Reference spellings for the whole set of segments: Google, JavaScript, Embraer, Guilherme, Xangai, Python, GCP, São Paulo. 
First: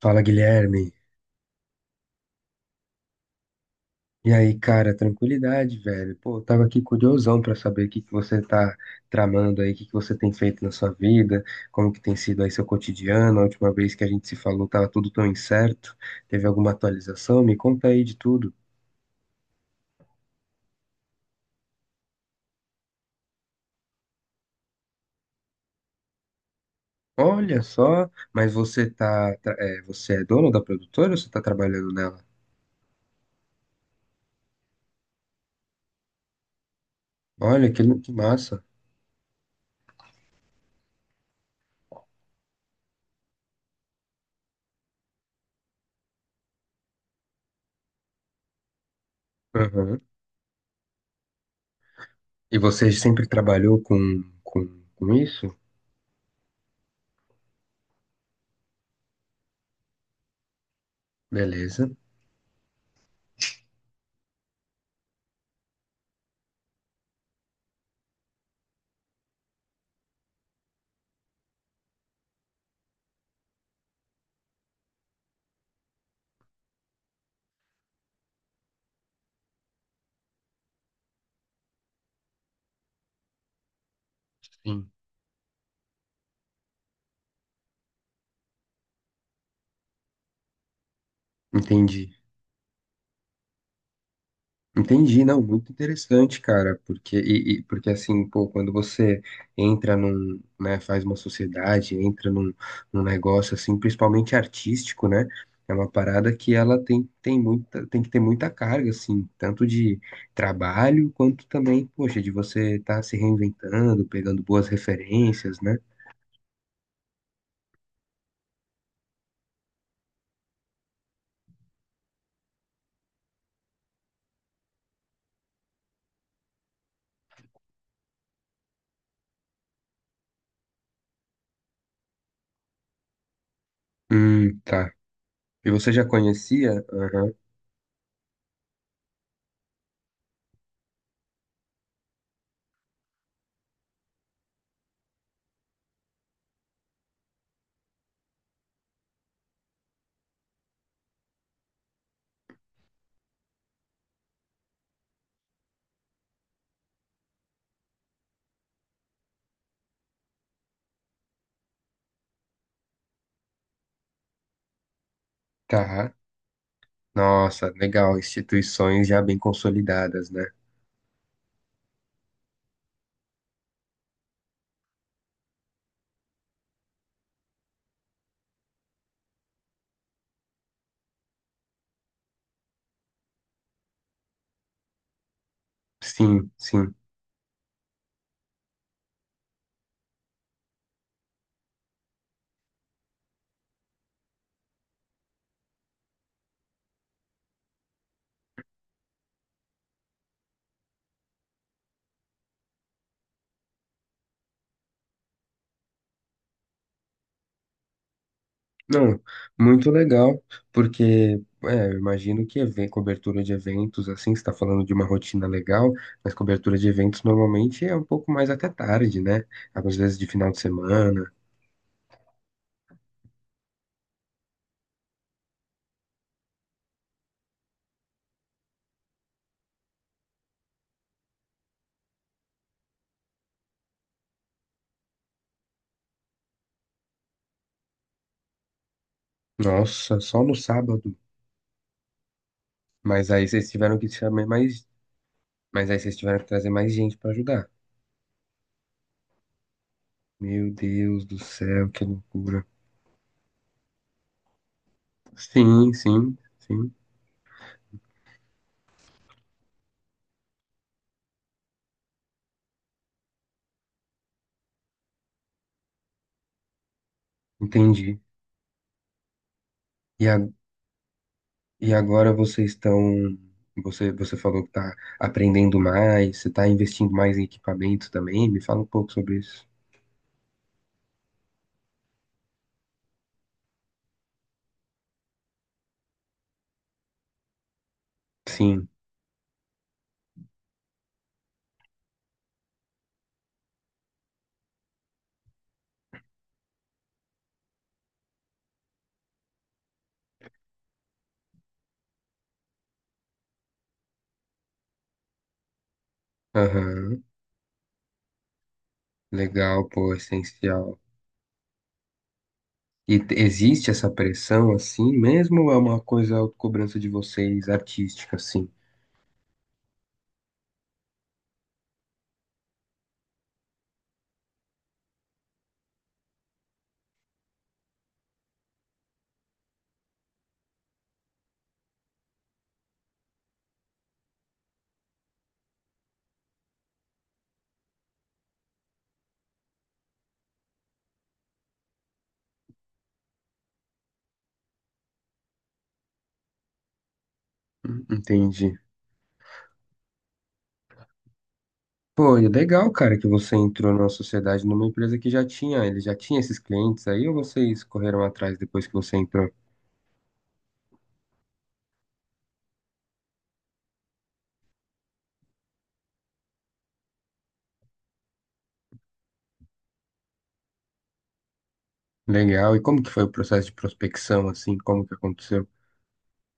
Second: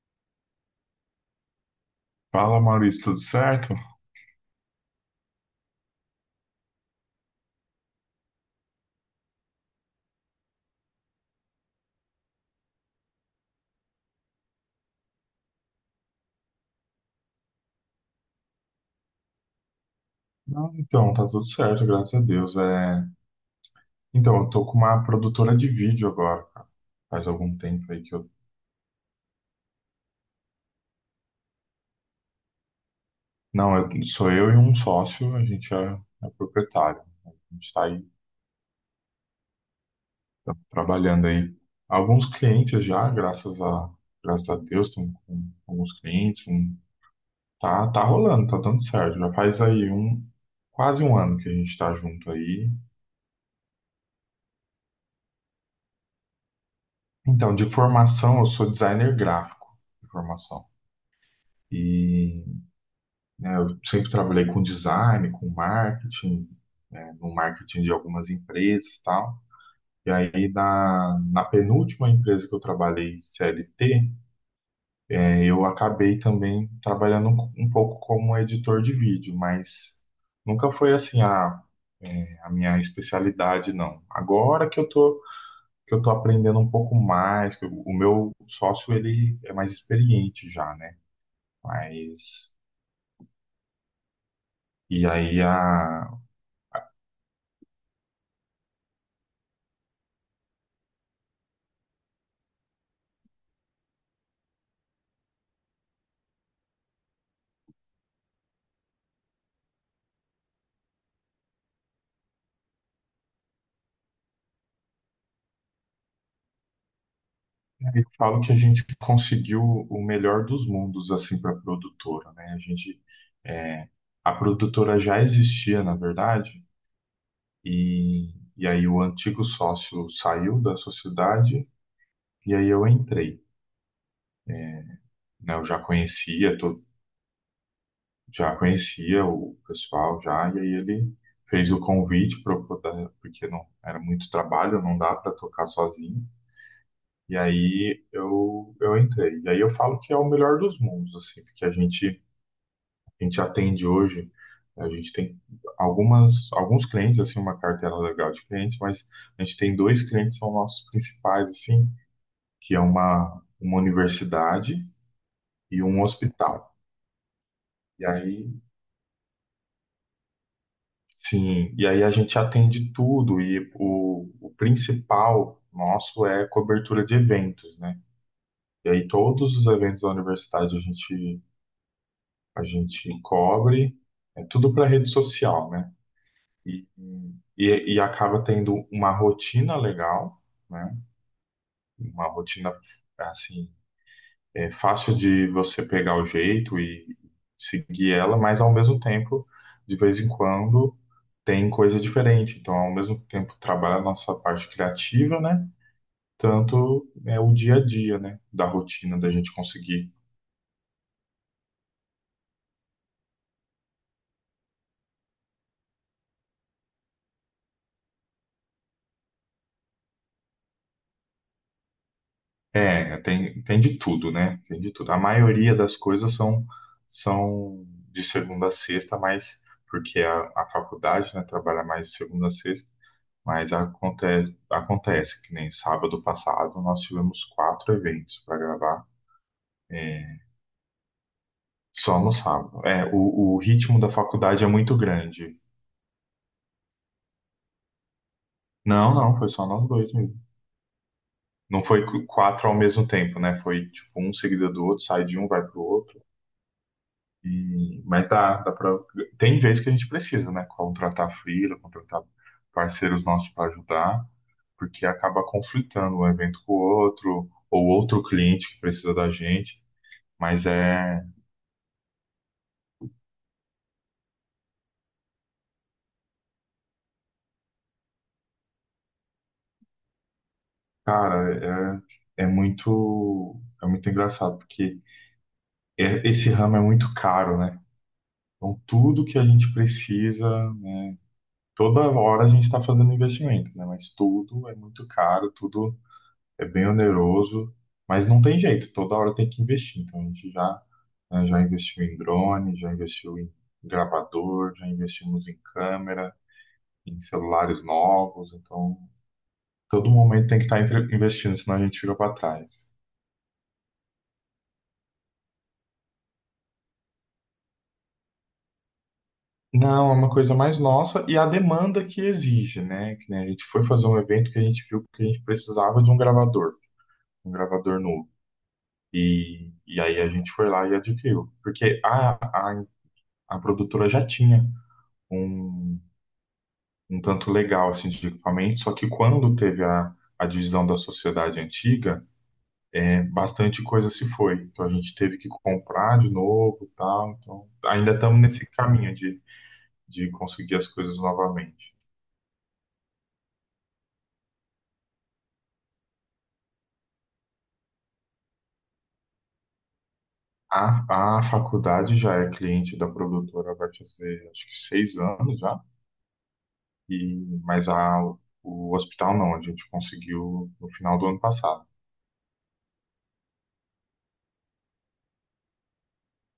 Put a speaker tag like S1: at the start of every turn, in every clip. S1: Fala, Guilherme.
S2: Fala, Maurício, tudo certo?
S1: E aí, cara, tranquilidade, velho. Pô, eu tava aqui curiosão pra saber o que que você tá tramando aí, o que que você tem feito na sua vida, como que tem sido aí seu cotidiano. A última vez que a gente se falou tava tudo tão incerto. Teve alguma atualização? Me conta aí de tudo.
S2: Não, então, tá tudo certo, graças a Deus. Então, eu tô com uma produtora de vídeo agora, cara. Faz algum
S1: Olha
S2: tempo aí
S1: só,
S2: que eu.
S1: mas você é dono da produtora ou você tá trabalhando nela?
S2: Não, sou eu e um sócio, é proprietário. A
S1: Olha,
S2: gente tá aí
S1: que massa.
S2: tá trabalhando aí. Alguns clientes já, graças a Deus, estamos com alguns clientes. Tá, tá rolando, tá dando certo. Já faz aí
S1: Aham.
S2: quase um ano que a gente tá junto
S1: E
S2: aí.
S1: você sempre trabalhou com isso?
S2: Então, de formação, eu sou designer gráfico de formação.
S1: Beleza.
S2: E né? Eu sempre trabalhei com design, com marketing, né, no marketing de algumas empresas e tal. E aí, na penúltima empresa que eu trabalhei, CLT, eu acabei também trabalhando um pouco como editor de vídeo, mas nunca foi assim a minha especialidade, não. Agora
S1: Sim.
S2: que eu tô aprendendo um pouco mais, o meu sócio, ele é mais experiente já, né?
S1: Entendi.
S2: Mas... E
S1: Entendi, não,
S2: aí,
S1: muito
S2: a,
S1: interessante, cara, porque assim, pô, quando você entra num, né, faz uma sociedade, entra num negócio assim, principalmente artístico, né? É uma parada que ela tem muita, tem que ter muita carga, assim, tanto de trabalho quanto também, poxa, de você estar se reinventando, pegando boas referências, né?
S2: Eu falo que a gente conseguiu o melhor dos mundos assim para a produtora, né? É, a produtora já existia, na verdade, e, e aí o antigo sócio saiu da sociedade e aí eu entrei,
S1: Tá.
S2: né? Eu
S1: E
S2: já
S1: você já
S2: conhecia,
S1: conhecia? Aham,
S2: já conhecia o pessoal já e aí ele fez o convite para porque não era muito trabalho, não dá para tocar sozinho. E aí eu entrei. E aí eu falo que é o melhor dos mundos, assim, porque a gente atende hoje, a gente tem alguns clientes, assim, uma carteira legal de clientes, mas a gente tem dois clientes que são nossos principais, assim, que é uma universidade e um
S1: tá.
S2: hospital.
S1: Nossa,
S2: E
S1: legal,
S2: aí,
S1: instituições já bem consolidadas, né?
S2: sim, e aí a gente atende tudo, e o principal nosso é cobertura de eventos, né? E aí todos os eventos da universidade a gente cobre, é tudo para rede social, né?
S1: Sim,
S2: E,
S1: sim.
S2: e acaba tendo uma rotina legal, né? Uma rotina, assim, é fácil de você pegar o jeito e seguir ela, mas ao mesmo tempo, de vez em quando, tem coisa diferente. Então, ao mesmo tempo, trabalha a nossa parte criativa, né? Tanto é o dia a dia, né? Da rotina,
S1: Não,
S2: da gente
S1: muito
S2: conseguir.
S1: legal, porque é, eu imagino que cobertura de eventos, assim, você está falando de uma rotina legal, mas cobertura de eventos normalmente é um pouco mais até tarde, né? Às vezes de final de semana.
S2: É, tem de tudo, né? Tem de tudo. A maioria das coisas são de segunda a sexta, mas porque a faculdade, né, trabalha mais de segunda a sexta, mas acontece que nem sábado passado nós tivemos quatro eventos para gravar,
S1: Nossa,
S2: é,
S1: só no sábado.
S2: só no sábado. É,
S1: Mas aí
S2: o
S1: vocês tiveram
S2: ritmo
S1: que
S2: da
S1: chamar
S2: faculdade é
S1: mais,
S2: muito grande.
S1: mas aí vocês tiveram que trazer mais gente para ajudar.
S2: Não, não, foi só nós dois mesmo.
S1: Meu Deus do
S2: Não
S1: céu, que
S2: foi
S1: loucura.
S2: quatro ao mesmo tempo, né? Foi tipo um seguido do outro, sai de um, vai pro
S1: Sim,
S2: outro.
S1: sim, sim,
S2: E, mas dá pra, tem vez que a gente precisa, né? Contratar freela, contratar parceiros nossos para ajudar, porque acaba conflitando um evento com o outro, ou
S1: entendi.
S2: outro cliente que precisa da gente.
S1: E agora
S2: Mas é,
S1: E agora vocês estão. Você, você falou que está aprendendo mais, você está investindo mais em equipamento também. Me fala um pouco sobre isso.
S2: cara, é muito engraçado, porque esse ramo é muito caro, né? Então,
S1: Sim,
S2: tudo que a gente precisa, toda hora a gente está fazendo investimento, né? Mas tudo é muito caro, tudo é bem oneroso, mas não tem jeito, toda hora tem que investir. Então a gente já, né, já investiu em drone, já investiu em gravador, já investimos em câmera, em
S1: aham.
S2: celulares novos. Então
S1: Legal,
S2: todo
S1: pô,
S2: momento tem que estar
S1: essencial.
S2: investindo, senão a gente fica para trás.
S1: E existe essa pressão assim mesmo ou é uma coisa cobrança de vocês artística, assim?
S2: Não, é uma coisa mais nossa e a demanda que exige, né? Que nem a gente foi fazer um evento que a gente viu que a gente precisava de um gravador novo. E aí a gente foi lá e adquiriu, porque a, a produtora já tinha um um tanto legal assim, de equipamento, só que quando teve a divisão da sociedade antiga, né, bastante coisa se foi. Então a gente teve que comprar de novo e tal. Então ainda estamos nesse
S1: Entendi.
S2: caminho de conseguir as coisas novamente.
S1: Pô, e é legal, cara, que você entrou na sociedade, numa empresa que já tinha, ele já tinha esses clientes aí, ou vocês correram atrás depois que você entrou?
S2: A faculdade já é cliente da produtora, vai fazer acho que seis anos já, e, mas o hospital não, a gente conseguiu no final do ano passado.
S1: Legal. E como que foi o processo de prospecção, assim? Como que aconteceu?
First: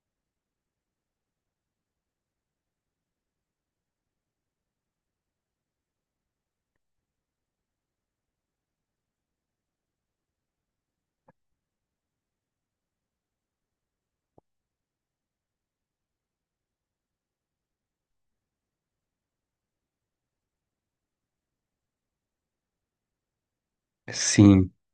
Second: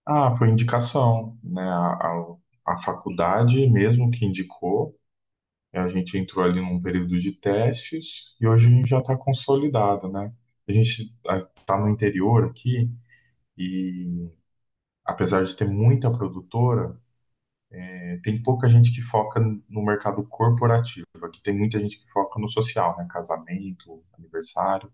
S2: Ah, foi indicação, né? A faculdade mesmo que indicou. É, a gente entrou ali num período de testes e hoje a gente já está consolidado, né? A gente está no interior aqui e, apesar de ter muita produtora, tem pouca gente que foca no mercado corporativo. Aqui tem muita gente que foca no social, né? Casamento,
S1: Sim.
S2: aniversário.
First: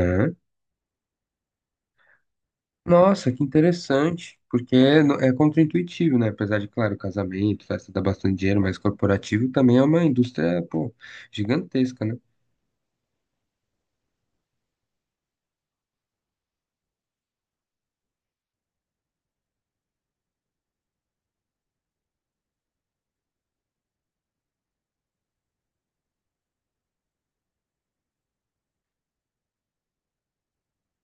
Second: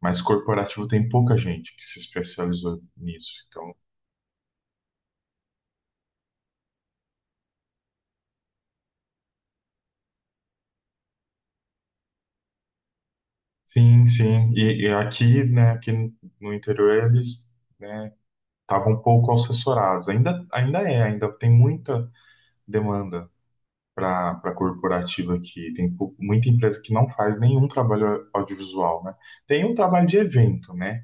S2: Mas corporativo tem pouca gente que se especializou
S1: Nossa, que
S2: nisso. Então,
S1: interessante. Porque é, é contraintuitivo, né? Apesar de, claro, casamento, festa dá bastante dinheiro, mas corporativo também é uma indústria, pô, gigantesca, né?
S2: sim, sim. E aqui, né? Aqui no interior eles, né? Estavam um pouco assessorados. Ainda é, ainda tem muita demanda para a corporativa que tem muita empresa que não faz nenhum trabalho audiovisual, né? Tem um trabalho de evento, né?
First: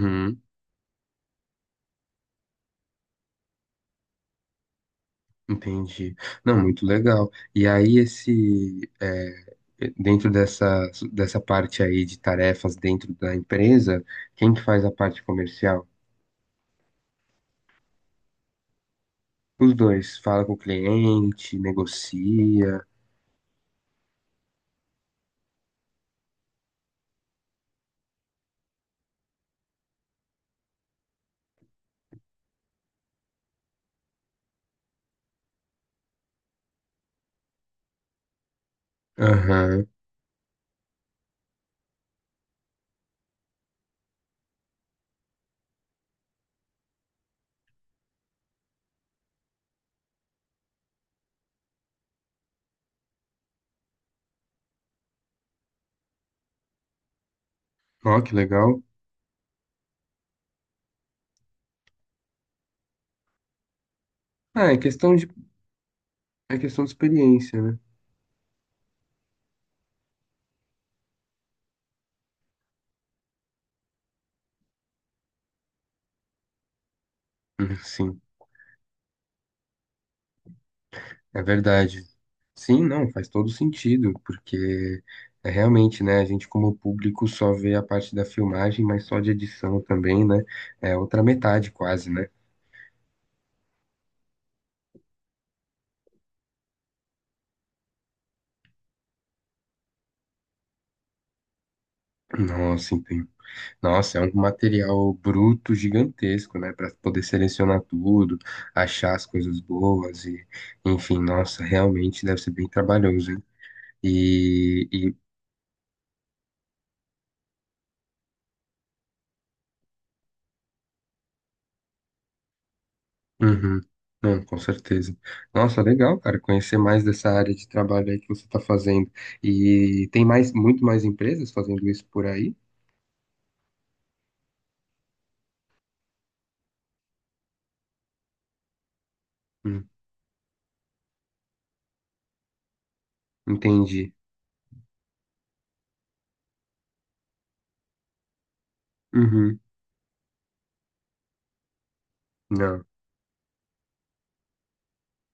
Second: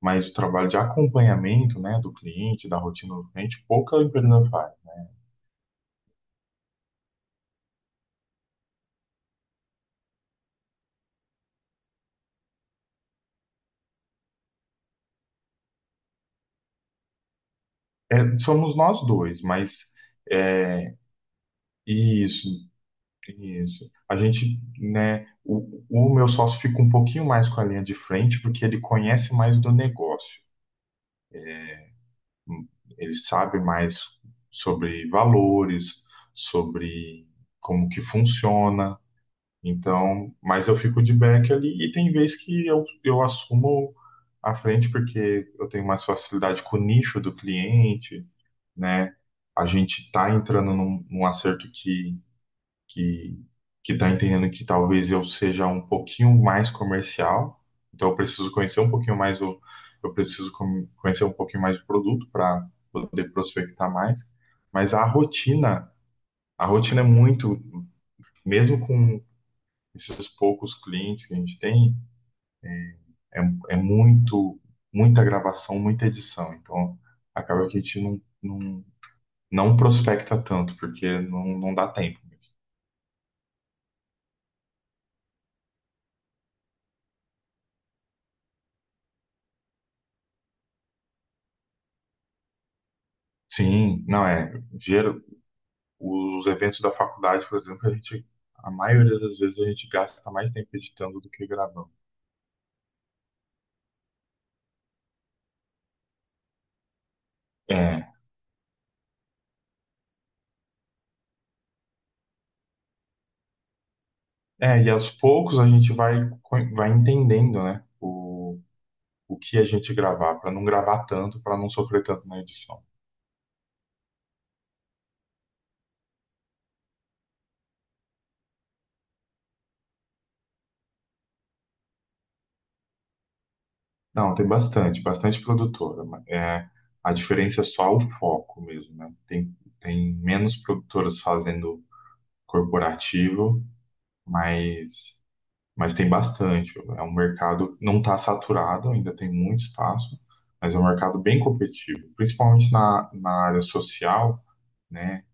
S2: Mas o trabalho de acompanhamento, né, do cliente, da rotina do cliente, pouca empresa faz.
S1: entendi. Não, muito legal. E aí, esse, é, dentro dessa parte aí de tarefas dentro da empresa, quem que faz a parte comercial?
S2: É, somos nós dois,
S1: Os
S2: mas
S1: dois, fala com o
S2: é,
S1: cliente,
S2: isso,
S1: negocia.
S2: isso. A gente, né, o meu sócio fica um pouquinho mais com a linha de frente porque ele conhece mais do negócio. Ele sabe mais sobre valores, sobre como que funciona.
S1: Aham.
S2: Então, mas eu fico de back ali e tem vez que eu assumo à frente porque eu tenho mais facilidade com o nicho do cliente, né? A gente está entrando num, num acerto que que está entendendo que talvez eu seja um pouquinho mais comercial, então eu
S1: Ó, que
S2: preciso conhecer
S1: legal.
S2: um pouquinho mais o, eu preciso conhecer um pouquinho mais o produto para poder prospectar mais,
S1: Ah, é
S2: mas
S1: questão de É
S2: a
S1: questão de
S2: rotina é muito,
S1: experiência, né?
S2: mesmo com esses poucos clientes que a gente tem, é, é muito, muita gravação, muita edição, então acaba que a gente
S1: Sim,
S2: não, não, não prospecta tanto, porque
S1: é
S2: não, não dá
S1: verdade.
S2: tempo.
S1: Sim, não, faz todo sentido, porque é realmente, né, a gente como público só vê a parte da filmagem, mas só de edição também, né? É outra metade quase, né?
S2: Sim, não é. Os eventos da faculdade, por exemplo, a maioria das vezes a gente gasta mais tempo editando do que gravando.
S1: Nossa, entendi. Nossa, é um material bruto gigantesco, né, para poder selecionar
S2: É,
S1: tudo, achar as coisas boas e, enfim, nossa, realmente deve ser bem trabalhoso, hein?
S2: é,
S1: E,
S2: e aos
S1: e
S2: poucos a gente vai, vai entendendo, né, o que a gente gravar, para não gravar tanto, para não sofrer tanto na edição.
S1: Uhum. Não, com certeza. Nossa, legal, cara, conhecer mais dessa área de trabalho aí que você está fazendo. E tem mais, muito mais empresas fazendo isso por aí?
S2: Não, tem bastante, bastante produtora. Mas, é, a diferença é só o foco mesmo, né? Tem,
S1: Hum,
S2: tem menos produtoras fazendo corporativo,
S1: entendi.
S2: mas mas tem bastante. É um mercado não está saturado, ainda tem
S1: Uhum.
S2: muito espaço, mas é um mercado bem competitivo, principalmente
S1: Não.
S2: na área social, né?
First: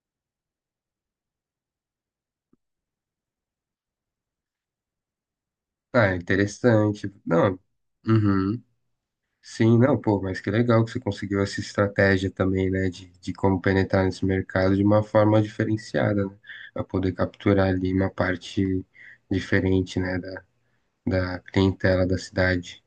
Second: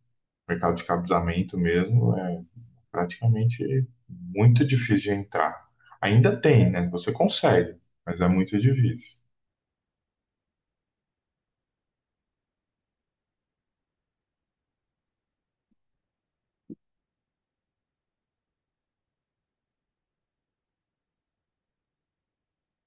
S2: Mercado de cabesamento mesmo é praticamente muito difícil de entrar.
S1: Ah, é
S2: Ainda tem, né? Você
S1: interessante. Não.
S2: consegue, mas é muito
S1: Uhum.
S2: difícil.
S1: Sim, não, pô, mas que legal que você conseguiu essa estratégia também, né, de como penetrar nesse mercado de uma forma diferenciada, né, para poder capturar ali uma parte diferente, né, da clientela da cidade.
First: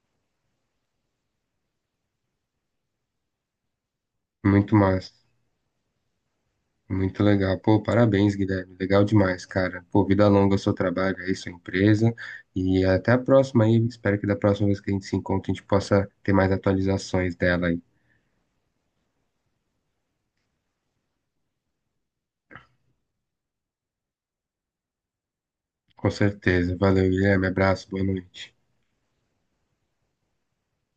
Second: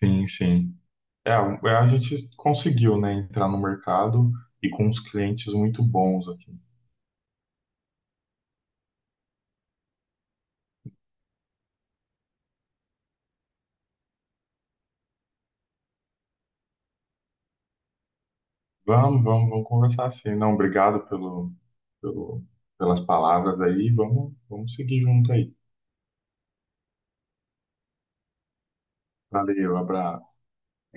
S2: Sim, sim. É, a gente conseguiu, né, entrar no mercado e
S1: Muito
S2: com uns
S1: massa.
S2: clientes muito bons aqui.
S1: Muito legal. Pô, parabéns, Guilherme. Legal demais, cara. Pô, vida longa ao seu trabalho aí, sua empresa. E até a próxima aí. Espero que da próxima vez que a gente se encontre, a gente possa ter mais atualizações dela aí.
S2: Vamos conversar assim. Não, obrigado pelo, pelas palavras aí. Vamos seguir junto aí.
S1: Com certeza. Valeu, Guilherme. Abraço, boa noite.
S2: Valeu, abraço.